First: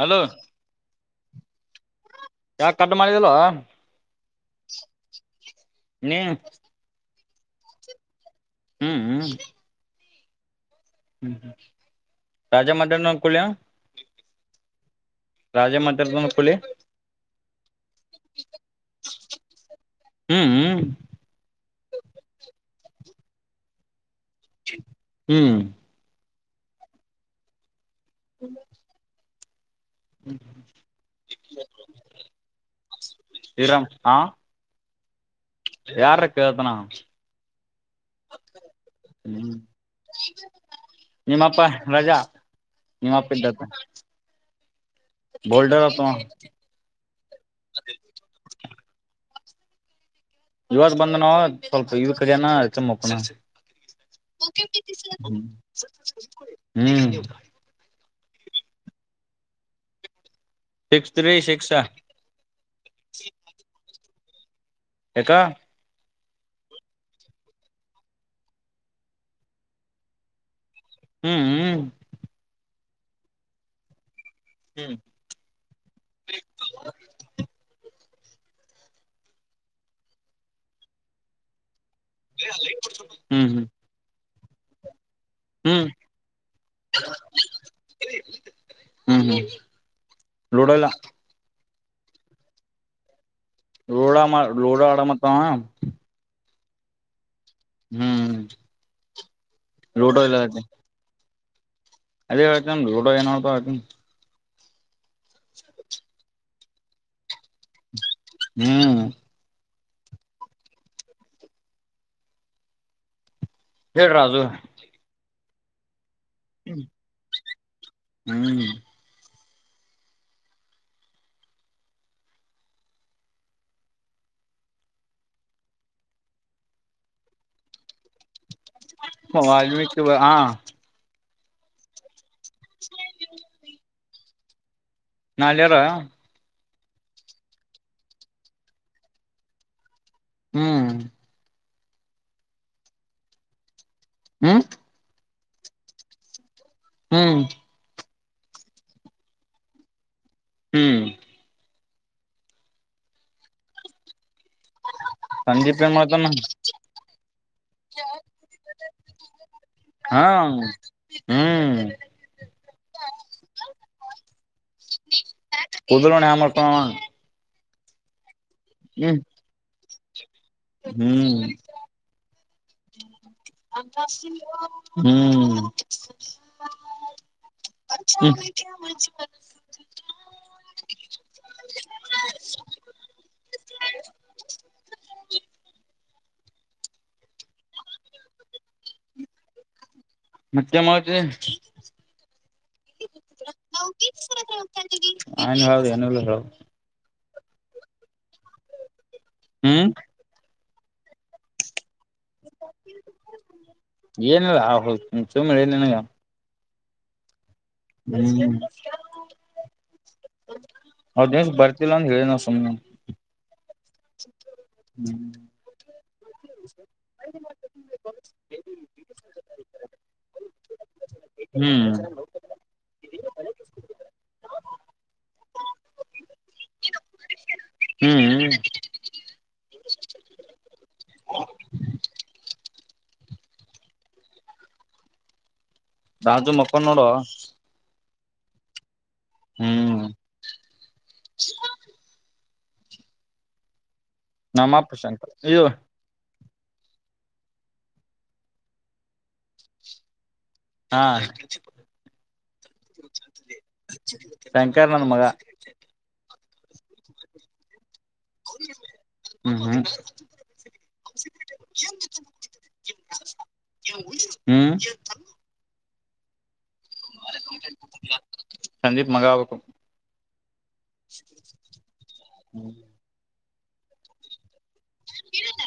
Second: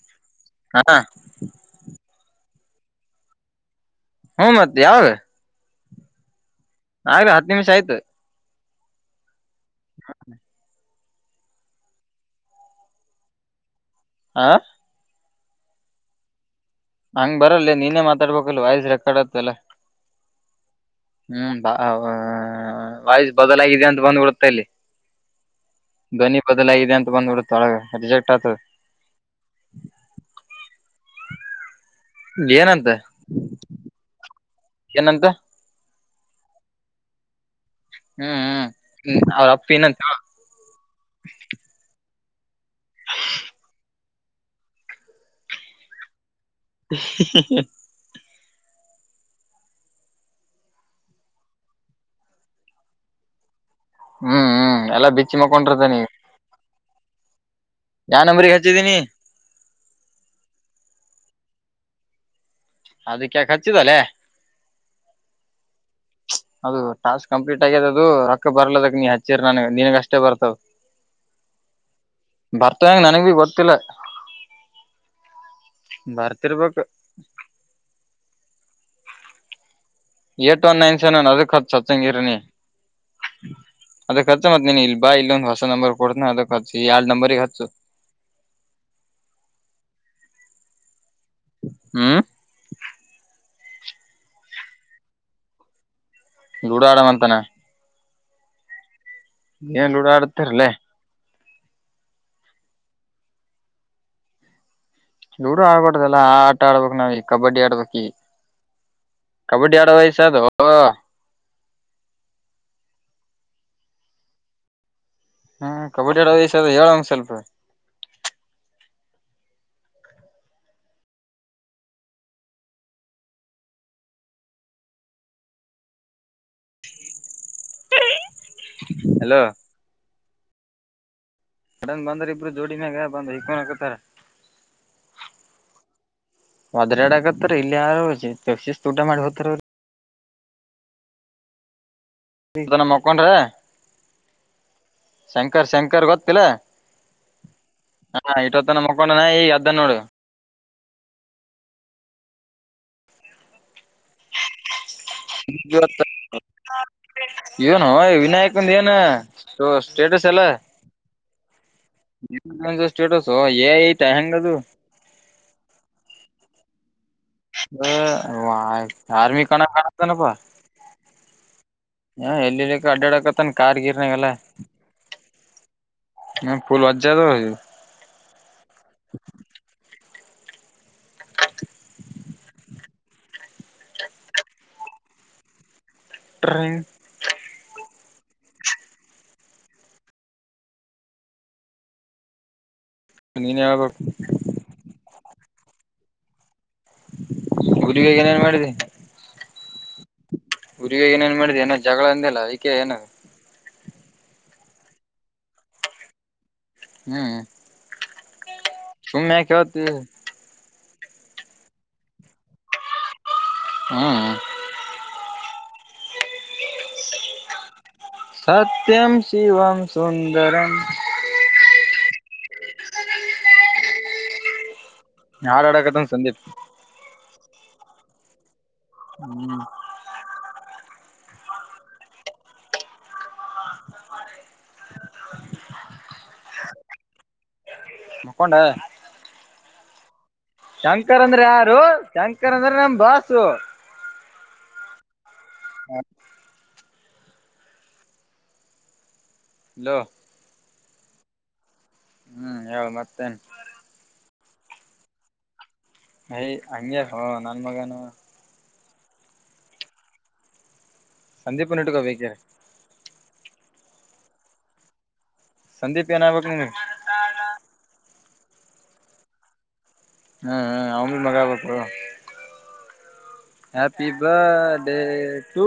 Hello ಹಾ ಯಾಕ ಕಟ್ಟ ಮಾಡಿದಲ್ವ ಹ್ಮ್ ಮತ್ ಯಾವಾಗ ನೀ ನಾವೆ ಹತ್ತು ನಿಮಿಷ ಆಯ್ತು ಹ್ಮ್ ಹ್ಮ್ ಹ ಹ್ಮ್ ಹ್ಮ್ ರಾಜ ಮದನ ಕಳ ಆ ರಾಜೆ ಮಾತರ್ದ ಕುಳಿ ಹಂಗ್ ಬರಲ್ಲ ನೀನೇ ಮಾತಾಡ್ಬೇಕಲ್ ವಾಯ್ಸ್ ರೆಕಾರ್ಡ್ ಆತ ಎಲ್ಲ ಹ್ಮ್ ಹ್ಮ್ ಹ್ಮ್ ಬಾ ವಾಯಸ್ ಬದಲಾಗಿದೆ ಅಂತ ಬಂದ್ಬಡ್ತ ಹ್ಮ್ ಬೊದಲ ಇದೆ ಅಂತ ಬಂದ್ಬಿಡುತ್ತೊಳಗ ರಿಜೆಕ್ಟ್ ಆಯತದ ಏನಂತ ಇರಾಮ ಹಾ ಏನಂತ ಯಾರ ರಕ್ಕ ಅತನ ಹ್ಮ್ ಹ್ಮ್ ಅವ್ರ ಅಪ್ಪ ಏನಂತ ನಿಮ್ಮಪ್ಪ ರಜಾ ನೀಪ ಬೋಲ್ಡರ ತ [inaudible] ಇವಾಗ ಬಂದ ನಾವ ಸ್ವಲ್ಪ ಇವ ಜನ ಚಮ್ಮಪ್ಪನ ಹ್ಮ್ ಹ್ಮ್ ಎಲ್ಲಾ ಬಿಚ್ಚಿ ಮಕೊಂಡಿರ್ತಾನ ಹ್ಮ್ ಜ ನಂಬರಿ ಹಚ್ಚಿದನಿ ಶಸ್ತ್ರೀ ಶಿಕ್ಷಾ ಅದಕ್ಕೆಾಕೆ ಹಚ್ಚಿದಲ್ಲೇ ಹಕ ಅದು ಟಾಸ್ಕ್ ಕಂಪ್ಲೀಟ್ ಆಗ್ಯದ ಅದು ರೊಕ್ಕ ಬರ್ಲದಕ್ ನೀ ಹಚ್ಚಿರ್ ನನ್ಗೆ ನಿನಗ್ ಅಷ್ಟೇ ಬರ್ತದ ಹ್ಮ್ ಹ್ಮ್ ಪರ್ತಂ ನನಗೆ ಗೊತ್ತಿಲ್ಲ ಹ್ಮ್ ಬರ್ತಿರ್ ಬೇಕು ಏಟ್ ಒನ್ ನೈನ್ ಸೆವೆನ್ ಅದಕ್ ಹತ್ ಹತ್ತಂಗಿರನಿ ಹ್ಮ್ ಹ್ಮ್ ಅದತ್ ಮತ್ತ ನೀ ಇಲ್ ಬ ಇಲ್ಲೊಂದು ಹೊಸ ಹ್ಮ್ ನಂಬರ್ ಕೊಡ್ತ ಅದ ಯ ನಂಬರು ಹ್ಮ್ ಹ್ಮ್ ಲೂಡೋ ಎಲ್ಲ ಹ್ಮ್ ಲೋಡಾಮ ಲೋಡಾ ಆಡ ಮಾತಾವ ಗುಡ ಆಡ್ ಅಂತಾನ ಹ್ಮ್ ನೀಲ್ಲೂಡ ಲೂಡೋ ಇಲ್ಲ ಅಡ್ತರಲ್ಲೇ ಅದೇ ಕಚ ಲೂಡೋ ಏನೋಪ್ಪ ಕಳು ದೂರು ಆಗ್ಬಾರಡ್ದಲ್ಲ ಆ ಆಟ ಆಡ್ಬೇಕು ನಾವ್ ಇಲ್ಲಿ ಕಬಡ್ಡಿ ಆಡ್ಬೇಕಕ್ ಹ್ಮ್ ಕಬಡ್ಡಿ ಆ ಎ ವಯಸದು ಹೇಳ ರಾಜು ಹ್ಮ್ ಕಬಡ್ಡಿ ಆಡಷ ಹೇಳಂಗ ಸ್ವಲ್ಪ ಹ್ಮ್ ಹಲೋ ವಾಲ್ಮೀಕ್ ಹಾ ಅಡನ್ ಬಂದ್ರ ಇಬ್ರು ಜೋಡಿನಾಗ ಬಂದ ಇಕೊಂಡನ್ ಹಾಕತಾರ ನಾಳ ಯಾರ ಒದ್ರಾಡ್ ಆಗತ್ತಾರ ಇಲ್ಲಿ ಯಾರಸಿಸ ಊಟ ಮಾಡಿ ಹೋತಾರ ಅವರಿ ಹ್ಮ್ ತನ್ನ ಮಕ್ಕೊಂಡ್ರ ಹ್ಮ್ ಶಂಕರ್ ಶಂಕರ್ ಗೊತ್ತಿಲ್ಲ ಹ್ಮ್ ಹಾ ಇಟ್ವತ್ತನ ಮಕ್ಕೊಂಡನ ಈ ಅದ್ದ ನೋಡು ಹ್ಮ್ ಸಂದೀಪ ಇವತ್ತು ಮತಮ್ಮ ಏನು ವಿನಾಯಕಂದ ಏನ ಹಾ ಸ್ಟೇಟಸ್ ಎಲ್ಲ ಹ್ಮ್ ಯನ್ ಸ್ಟೇಟಸ್ ಎ ಐಟ ಹೆದುು ಕುದಲ ಾಮರ್ತ ಅ ಆರ್ಮೀ ಕಾನ ಕಾಣತ ನ ಪ ಹ್ಮ್ ಹಾ ಎಲ್ಲಿ ಅಡ್ಡಕ ಹ್ಮ್ ಫುಲ್ ವಜ್ಜದು [unintelligible] ಹ ಟ್ರೇನ್ ಮತ್ತೆಮದು ನೀನ್ ಹೇಳ್ಬೇಕು ಹೌದು ಅನ ಗುರಿರಿಗೆ ಏನೇನ್ ಮಾಡಿದೆ ಹ್ಮ್ ಹುರಿಗ ಏನೇನ್ ಮಾಡಿದೆ ಏನ ಜಗಳಂದಲ್ಲಾ ಈಕೆಏನ ಏನಲ್ಲ ಹೌ ಚುಮಲ್ಲ ನನಗ ಹ್ಮ್ ಹ್ಮ್ ಸುಮ್ಮ್ಯಾ ಕತ ಹೌ ದಿವಸ ಬರ್ತಿಲ್ಲ ಅಂತ ಹೇಳನ ಸುಮ್ನೆ ಹ್ಮ್ ಹ್ಮ್ ಸತ್ಯಂ ಶಿವಂ ಸುಂದರಂ ಹ್ಮ್ ಹಾಳಾಡಕದಂದು ಸಂದೀಪ್ ಹ್ಮ್ ಹ್ಮ್ ರಾಜು ಮಕ್ಕಳ ನೋಡುುವ ಮಕ್ಕೊಂಡಂಡ ಹ್ಮ್ ಶಂಕರ್ ಅಂದ್ರೆ ಯಾರು ಶಂಕರ್ ಅಂದ್ರೆ ನಮ ಬಾಸು ನಮ್ಮ ಪ್ರು ಶಂಕರ್ ಇದು ಇಲ ಹಾ ಹ್ಮ್ ಹೇಳ ಮತ್ತೇನ್ ಶಂಕರ್ ನಂದ ಮಗ ಹ ಅ ಹ ನಾನ ಮಗಾನ ಹ್ಮಞ ಹ್ಮ ಸಂದೀಪನ್ ಇಟ್ಕೋ ಬೇಕಿದ್ರೆ ಹ್ಮ್ ಸಂದೀಪ್ ಏನಾಗ್ಬೇಕುಗೆ ಸಜೀಪ್ ಮಗಾಭಕ ಹ್ಮ ಅವನ್ ಮಗ ಆಗ್ಬೇಕು ಹ್ಯಾಪಿ ಬರ್ಡೇಟು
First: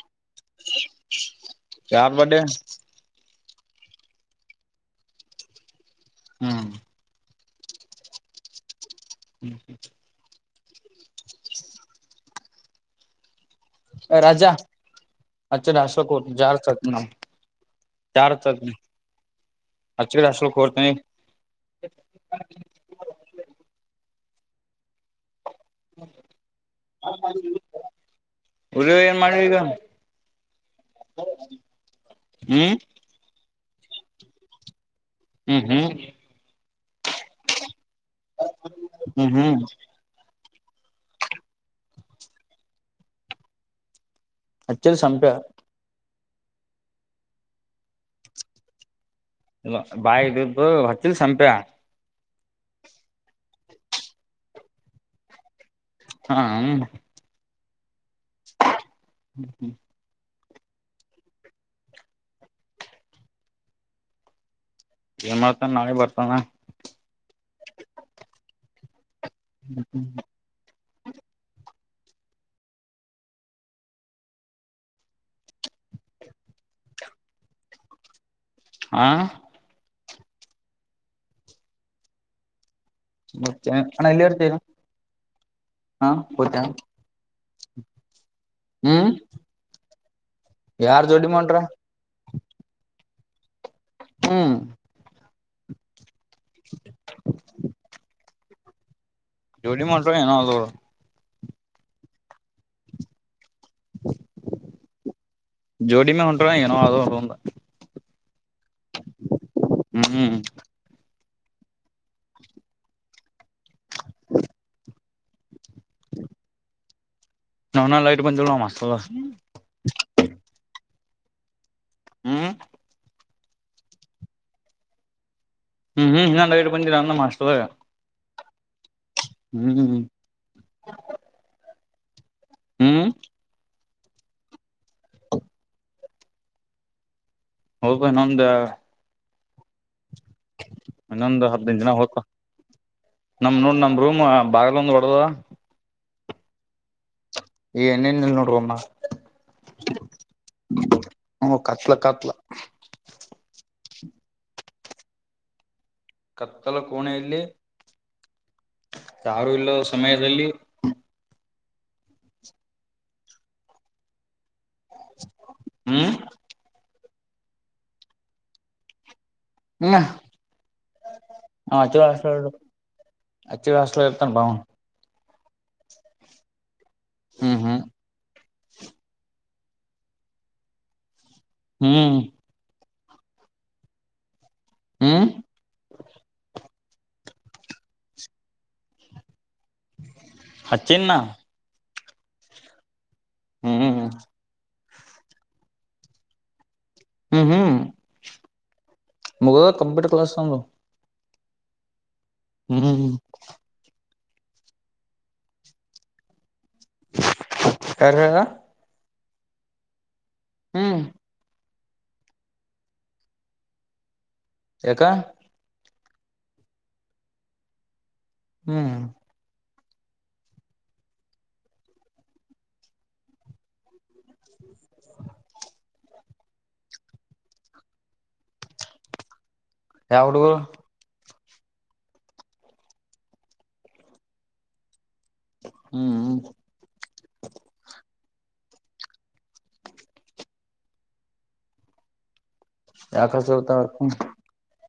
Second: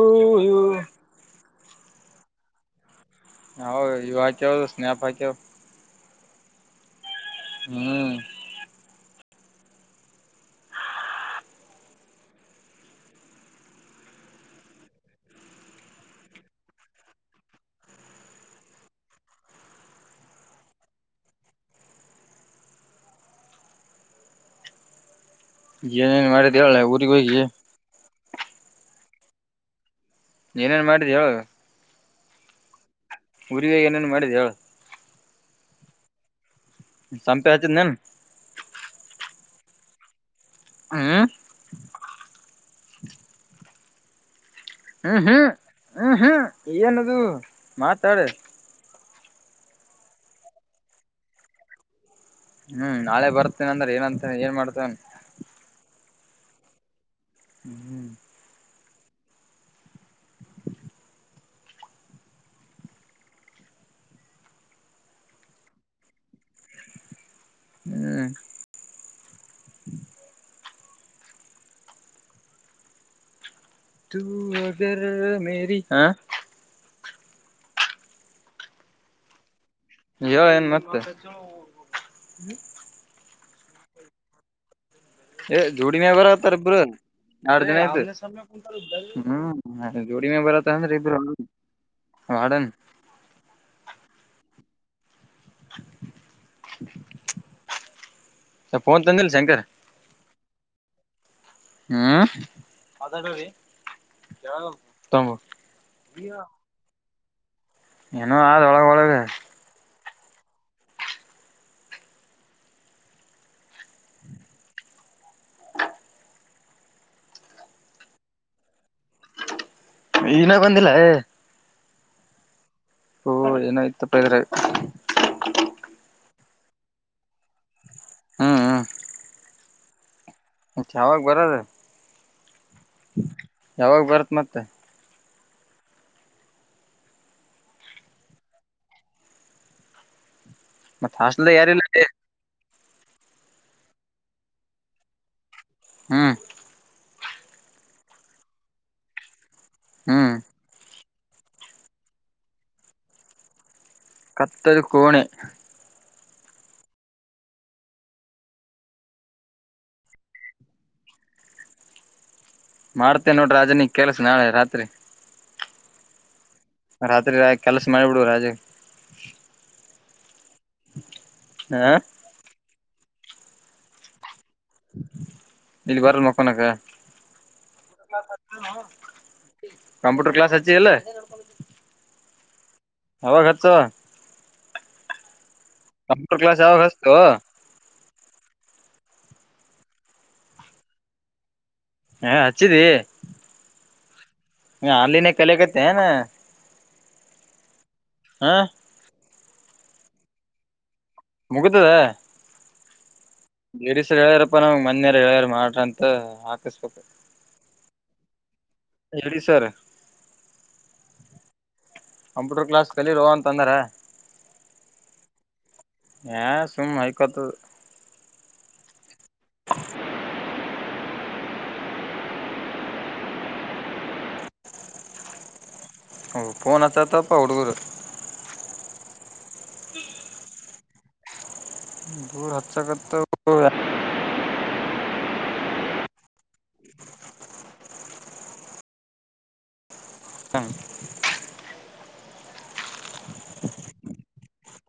ಯಾರ ಬಡೆ ಹೌ ಯ ಕೆವದು ಸ್ನೇಹಪಾಯ ಕೆ ಹ್ಮ್ ಹ್ಮ್ ಹ್ಮ್ ಹ್ಮ್ ರಾಜಾ ಅಚ ಅಶೋಕ ಜಾರ್ ಸತ್ನಮ ಚಾರ್ ಚದನ ಅಚ ಅಷ್ಟಲ್ಖರ್ತನೆ ನ ಮಾಡ ತವ ಪಊರಿ ಕ ಉರಿವ ಏನ್ ಮಾಡುವ ಈಗ ನೀಏನೇನು ಮಾಡಿದ್ದು ಹೇಳುದು ಹ್ಮ್ ಹುರಿರಿಗೆ ಏನೇನು ಮಾಡಿದೆ ಹೇಳು ಹ್ಮ್ ಹ್ಮ್ ಸಂಪೆ ಹಚ ನನು [unintelligible] ಹ್ಮ ಅಚ್ಚರಿ ಹ್ಮ್ ಸಂಪ ಹ್ಮ್ ಹ್ಮ್ ಹ್ಮ್ ಏನದು ಮಾತಾಡ ಇ ಬಾಯ ಇದ ಹೊತ್ತಿಲ್ಲ ಸಂಪ್ಯ ಹ್ಮ್ ನಾಳೆ ಬರ್ತೇನೆ ಅಂದ್ರೆ ಏನಂತ ಏನ್ ಮಾಡ್ತೇವನ್ ಹಾ ಹ ಹ್ಮ್ ಹ್ಮ್ ಹ್ಮ ಹ್ಮ್ ಏನ್ ಮಾಡ್ತಾನ ನಾಳೆ ಬರ್ತಾನ ಹ್ಮ [inaudible] ತು ಅಗರ ಮೇರಿ ಆ ಹಾ ಯ ಏನ್ ಮತ್ತ ಮತ್ತೆ ಅಣ್ಣ ಇಲ್ಲೆ ಇರ್ತಿ ಇಗ ಏ ಜೋಡಿಿನ ಬರತಾರ ಇಬ್ಬರು ಎರಡೂ ದಿನ ಆಯ್ತು ಹ್ಮ್ ಜೋಡಿ ಮೆ ಬರತ್ತ ಅಂದ್ರ ಯಾರ್ ಇಬ್ಬರು ಜೋಡಿ ಮಾಡ್ರ ವಾರ್ಡನ್ ಹ್ಮ್ [inaudible] ಫೋನ್ ತಂದಿಲ್ಲ ಶಂಕರ್ ಜೋಡಿ [unintelligible] ಏನ ಅದು. ಹ್ಮ್ ಮಾತಾಡ್ಬೇರಿ. ಜೋಡಿ ಮೇ [inaudible] ಹೊಂಟ್ರ ಏನೋ ಅದು ಒಂದ ಏನೋ ಆದಒಳಗ ಒಳಗ ಹ್ಮ್ [inaudible] [inaudible] ನಾ ನ ಲೈಟ್ ಬಂದಿಲ್ಲ ಮಸ್ತ ಇನ್ನ ಬಂದಿಲ್ಲ ಏಏಏಏ ಹ್ಮ್ ಓ ಏನಾಯ್ತ ತಪ್ಪ ಇದ್ರೆ್ತ ಹ್ಮ್ ಹ್ಮ್ ಹೀನ ಲೈಟ್ ಬಂದಿಲ್ಲ ನಮ್ಮ ಹಾಸ್ಟೆಲ್ದಾಗ ಹ್ಮ್ ಹ್ಮ್ ಹ್ಮ್್ಮ್್ಮ ಹ್ಮ್ಮ್ ಯಾವಾಗ ಬರದ ಹ್ಮ್.. ಯಾವಾಗ ಬರುತ್ತ ಮತ್ತ ಹೋಗ ನಮ್ದ.. ಮತ್ ಇನ್ನೊಂದು ಹಾಸ್ಟೆಲ್ ಹದಿನೈದು ಯಾರಿಲ್ಲ ಜನ ಲೇ ಹೋಗ್ತ.. ನಮ ನೋಡ್ ನಮ ರೂಮ್ ಬಾಗಲ ಒಂದ ವಡಡುದಾ ಹ್ಮ್. ಏನೇನ್ಲ್ ನೋಡ್ರವಮ್ಮ ಹ್ಮ್. ಹ್ಮ್ಮ್ ಕತ್ಲ ಕತ್ಲ. ಕತ್ತರು ಕೋಣೆ ಕತ್ತಲು ಕೋಣ ಎಲ್ಲಿ ಯಾರು ಇಲ್ಲ ಸಮಯದಲ್ಲಿ ಮಾಡ್ತೇನ್ ನೋಡ್ ರಾಜನಿಗ್ ಕೆಲ್ಸ ನಾಳೆ ರಾತ್ರಿ. ಹ್ಮ್ ರಾತ್ರಿ ಕೆಲ್ಸ ಮಾಡಿಬಿಡು ರಾಜೆ ಅವ ಹ ಅಚ್ಚು ಹಸ್ ಅಚ್ಚ ಹಸ್ ಇರ್ತಾನ್ ಬಾ ಅವ್ನ್. ಇಲ್ ಬರಲ್ ಮಕ್ಕನಕ್ಕ ಹ್ಮ್ ಹ್ಮ್ ಕಂಪ್ಯೂಟರ್ ಕ್ಲಾಸ ಹಚ್ಚಿ ಅಲ್ಲ ಹ್ಮ್ ಹೋಗ್ ಹಚು. ಹ್ಮ್ ಕಂಪ್ಯೂಟರ್ ಕ್ಲಾಸ್ ಯಾವಾಗ ಹಸ್ತೋ ಓಓಓ ಹಚ್ಚಿನ ನಾ ಯೇ ಹಚ್ಚಿದಿ ಹ್ಮ್ ಯೇ ಆನ್ಲೈನ್ ಕಲೆಕತಿ ಯೆನ್ ಹ್ಮ್ ಹ್ಮ್ ಹಾ ಮುಗದ ಕಂಪ್ಯೂಟರ್ ಕ್ಲಾಸ್ ತದು ಮುಗತದ ಹ್ಮ್ ಹೇಳ್ಯಾರಪ್ಪ ನಾವ ಮನೆಯ ಹೇಳರು ಮಾಡ್ರ ಅಂತ ಹಾಕಿಸ್ಬೇಕು ಯ ಹೇಳ ಹೇಳಿ ಸರ್ ಹ್ಮ್ ಕಂಪ್ಯೂಟರ್ ಕ್ಲಾಸ್ ಕಲಿರೋ ಅಂತಂದರೆ ಯಕ ಯ ಸುಮ ಹೈಕತ [unintelligible] ಹ್ಮ್ [inaudible] ಪೋನಚತಪ್ಪಹಡುಗರು ಯಾವಡು ದೂರ ಹಚ್ಚಸಕ ಹ್ಮ್ [unintelligible]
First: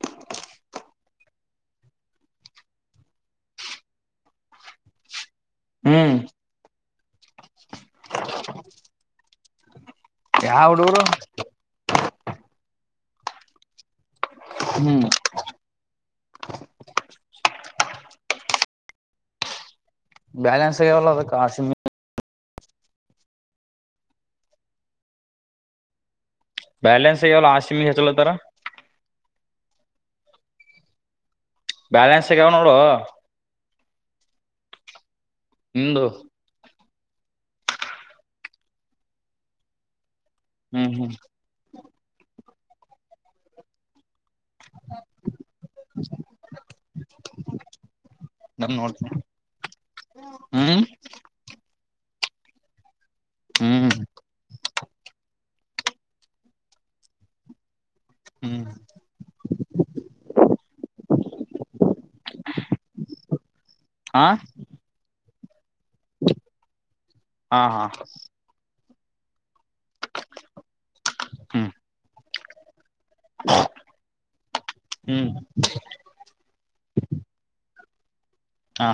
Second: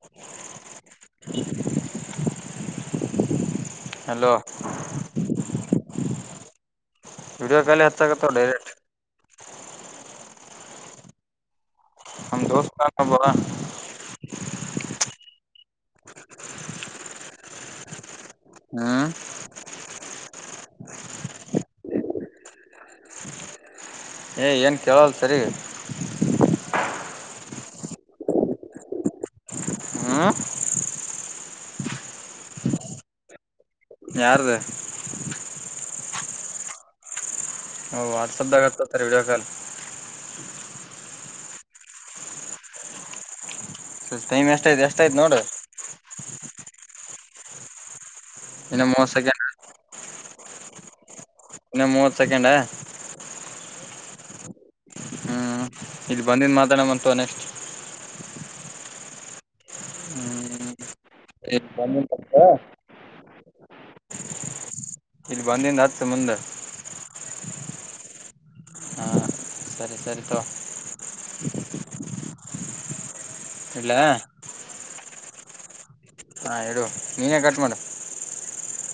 ಹಲೋ ಹ್ಮ್ ವಿೀಡಿಯೋ ಕಾಲ ಹತಕ್ಕತ್ತ ಡೈರೆಕ್ಟ್ ಯ ಅವಡುರು ನಮ್ಮ ದೋಸ್ಬ ಹ್ಮ್ ಹ್ಮ ಬ್ಯಾಲೆನ್ಸ್ ಯಲ್ಲದ ಕಾಶಮ ಏ್ ಏನು ಕೇಳಲ್ಲ ಸರಿ ಬ್ಯಾಲೆನ್ಸ್ ಅಯ್ಯಲ್ಲ ಆಸಿಮ ಹೆಚ್ಚಲತ್ತರ ಹ್ಮ ಬ್ಯಾಲೆನ್ಸ್ಗಾವ ನೋಡ [unintelligible] ಯಾರ್ದ ನಿಮ್ದು ಹ ವಾಟ್ಸಪದಾಗ ಹಚ್ಚೋತಾರ ವಿಡಿಯೊ ಕಾಲ್ ಹ್ಮ್ ಹ್ಮ್ ಟೈಮ್ ಎಷ್ಟ ಆಯ್ತ ಎಷ್ಟ ಆಯ್ತು ನೋಡ ಇನ್ನ ಮೂವತ್ತ ಸೆಕಂಡ್ ಹ್ಮ ಇನ್ನ ಮೂವತ್ತ ಸೆಕೆಂಡಾ ಹ್ಮ್ ಹ್ಮ್ ಇಲ್ಲಿ ಬಂದಿದ ಮಾತಾಡಮ ಅಂತ ತಗೊ ನೆಸ್ಟ್ ಹ್ಮ್ ಬಂದಿದ ಪತ [unintelligible] ಹಾ ಇದು ಬಂದಿಂದ ಹಚ್ಚ ಮುಂದ ಹಾ ಹಾ ಹಾ ಸರಿ ಸರಿ ತಗೊ ಹ್ಮ್ ಇಡಲ್ಯಾ ಹ್ಮ್ ಹಾ ಹೇಳು ನೀನೇ ಕಟ್ ಮಾಡ ಹಾ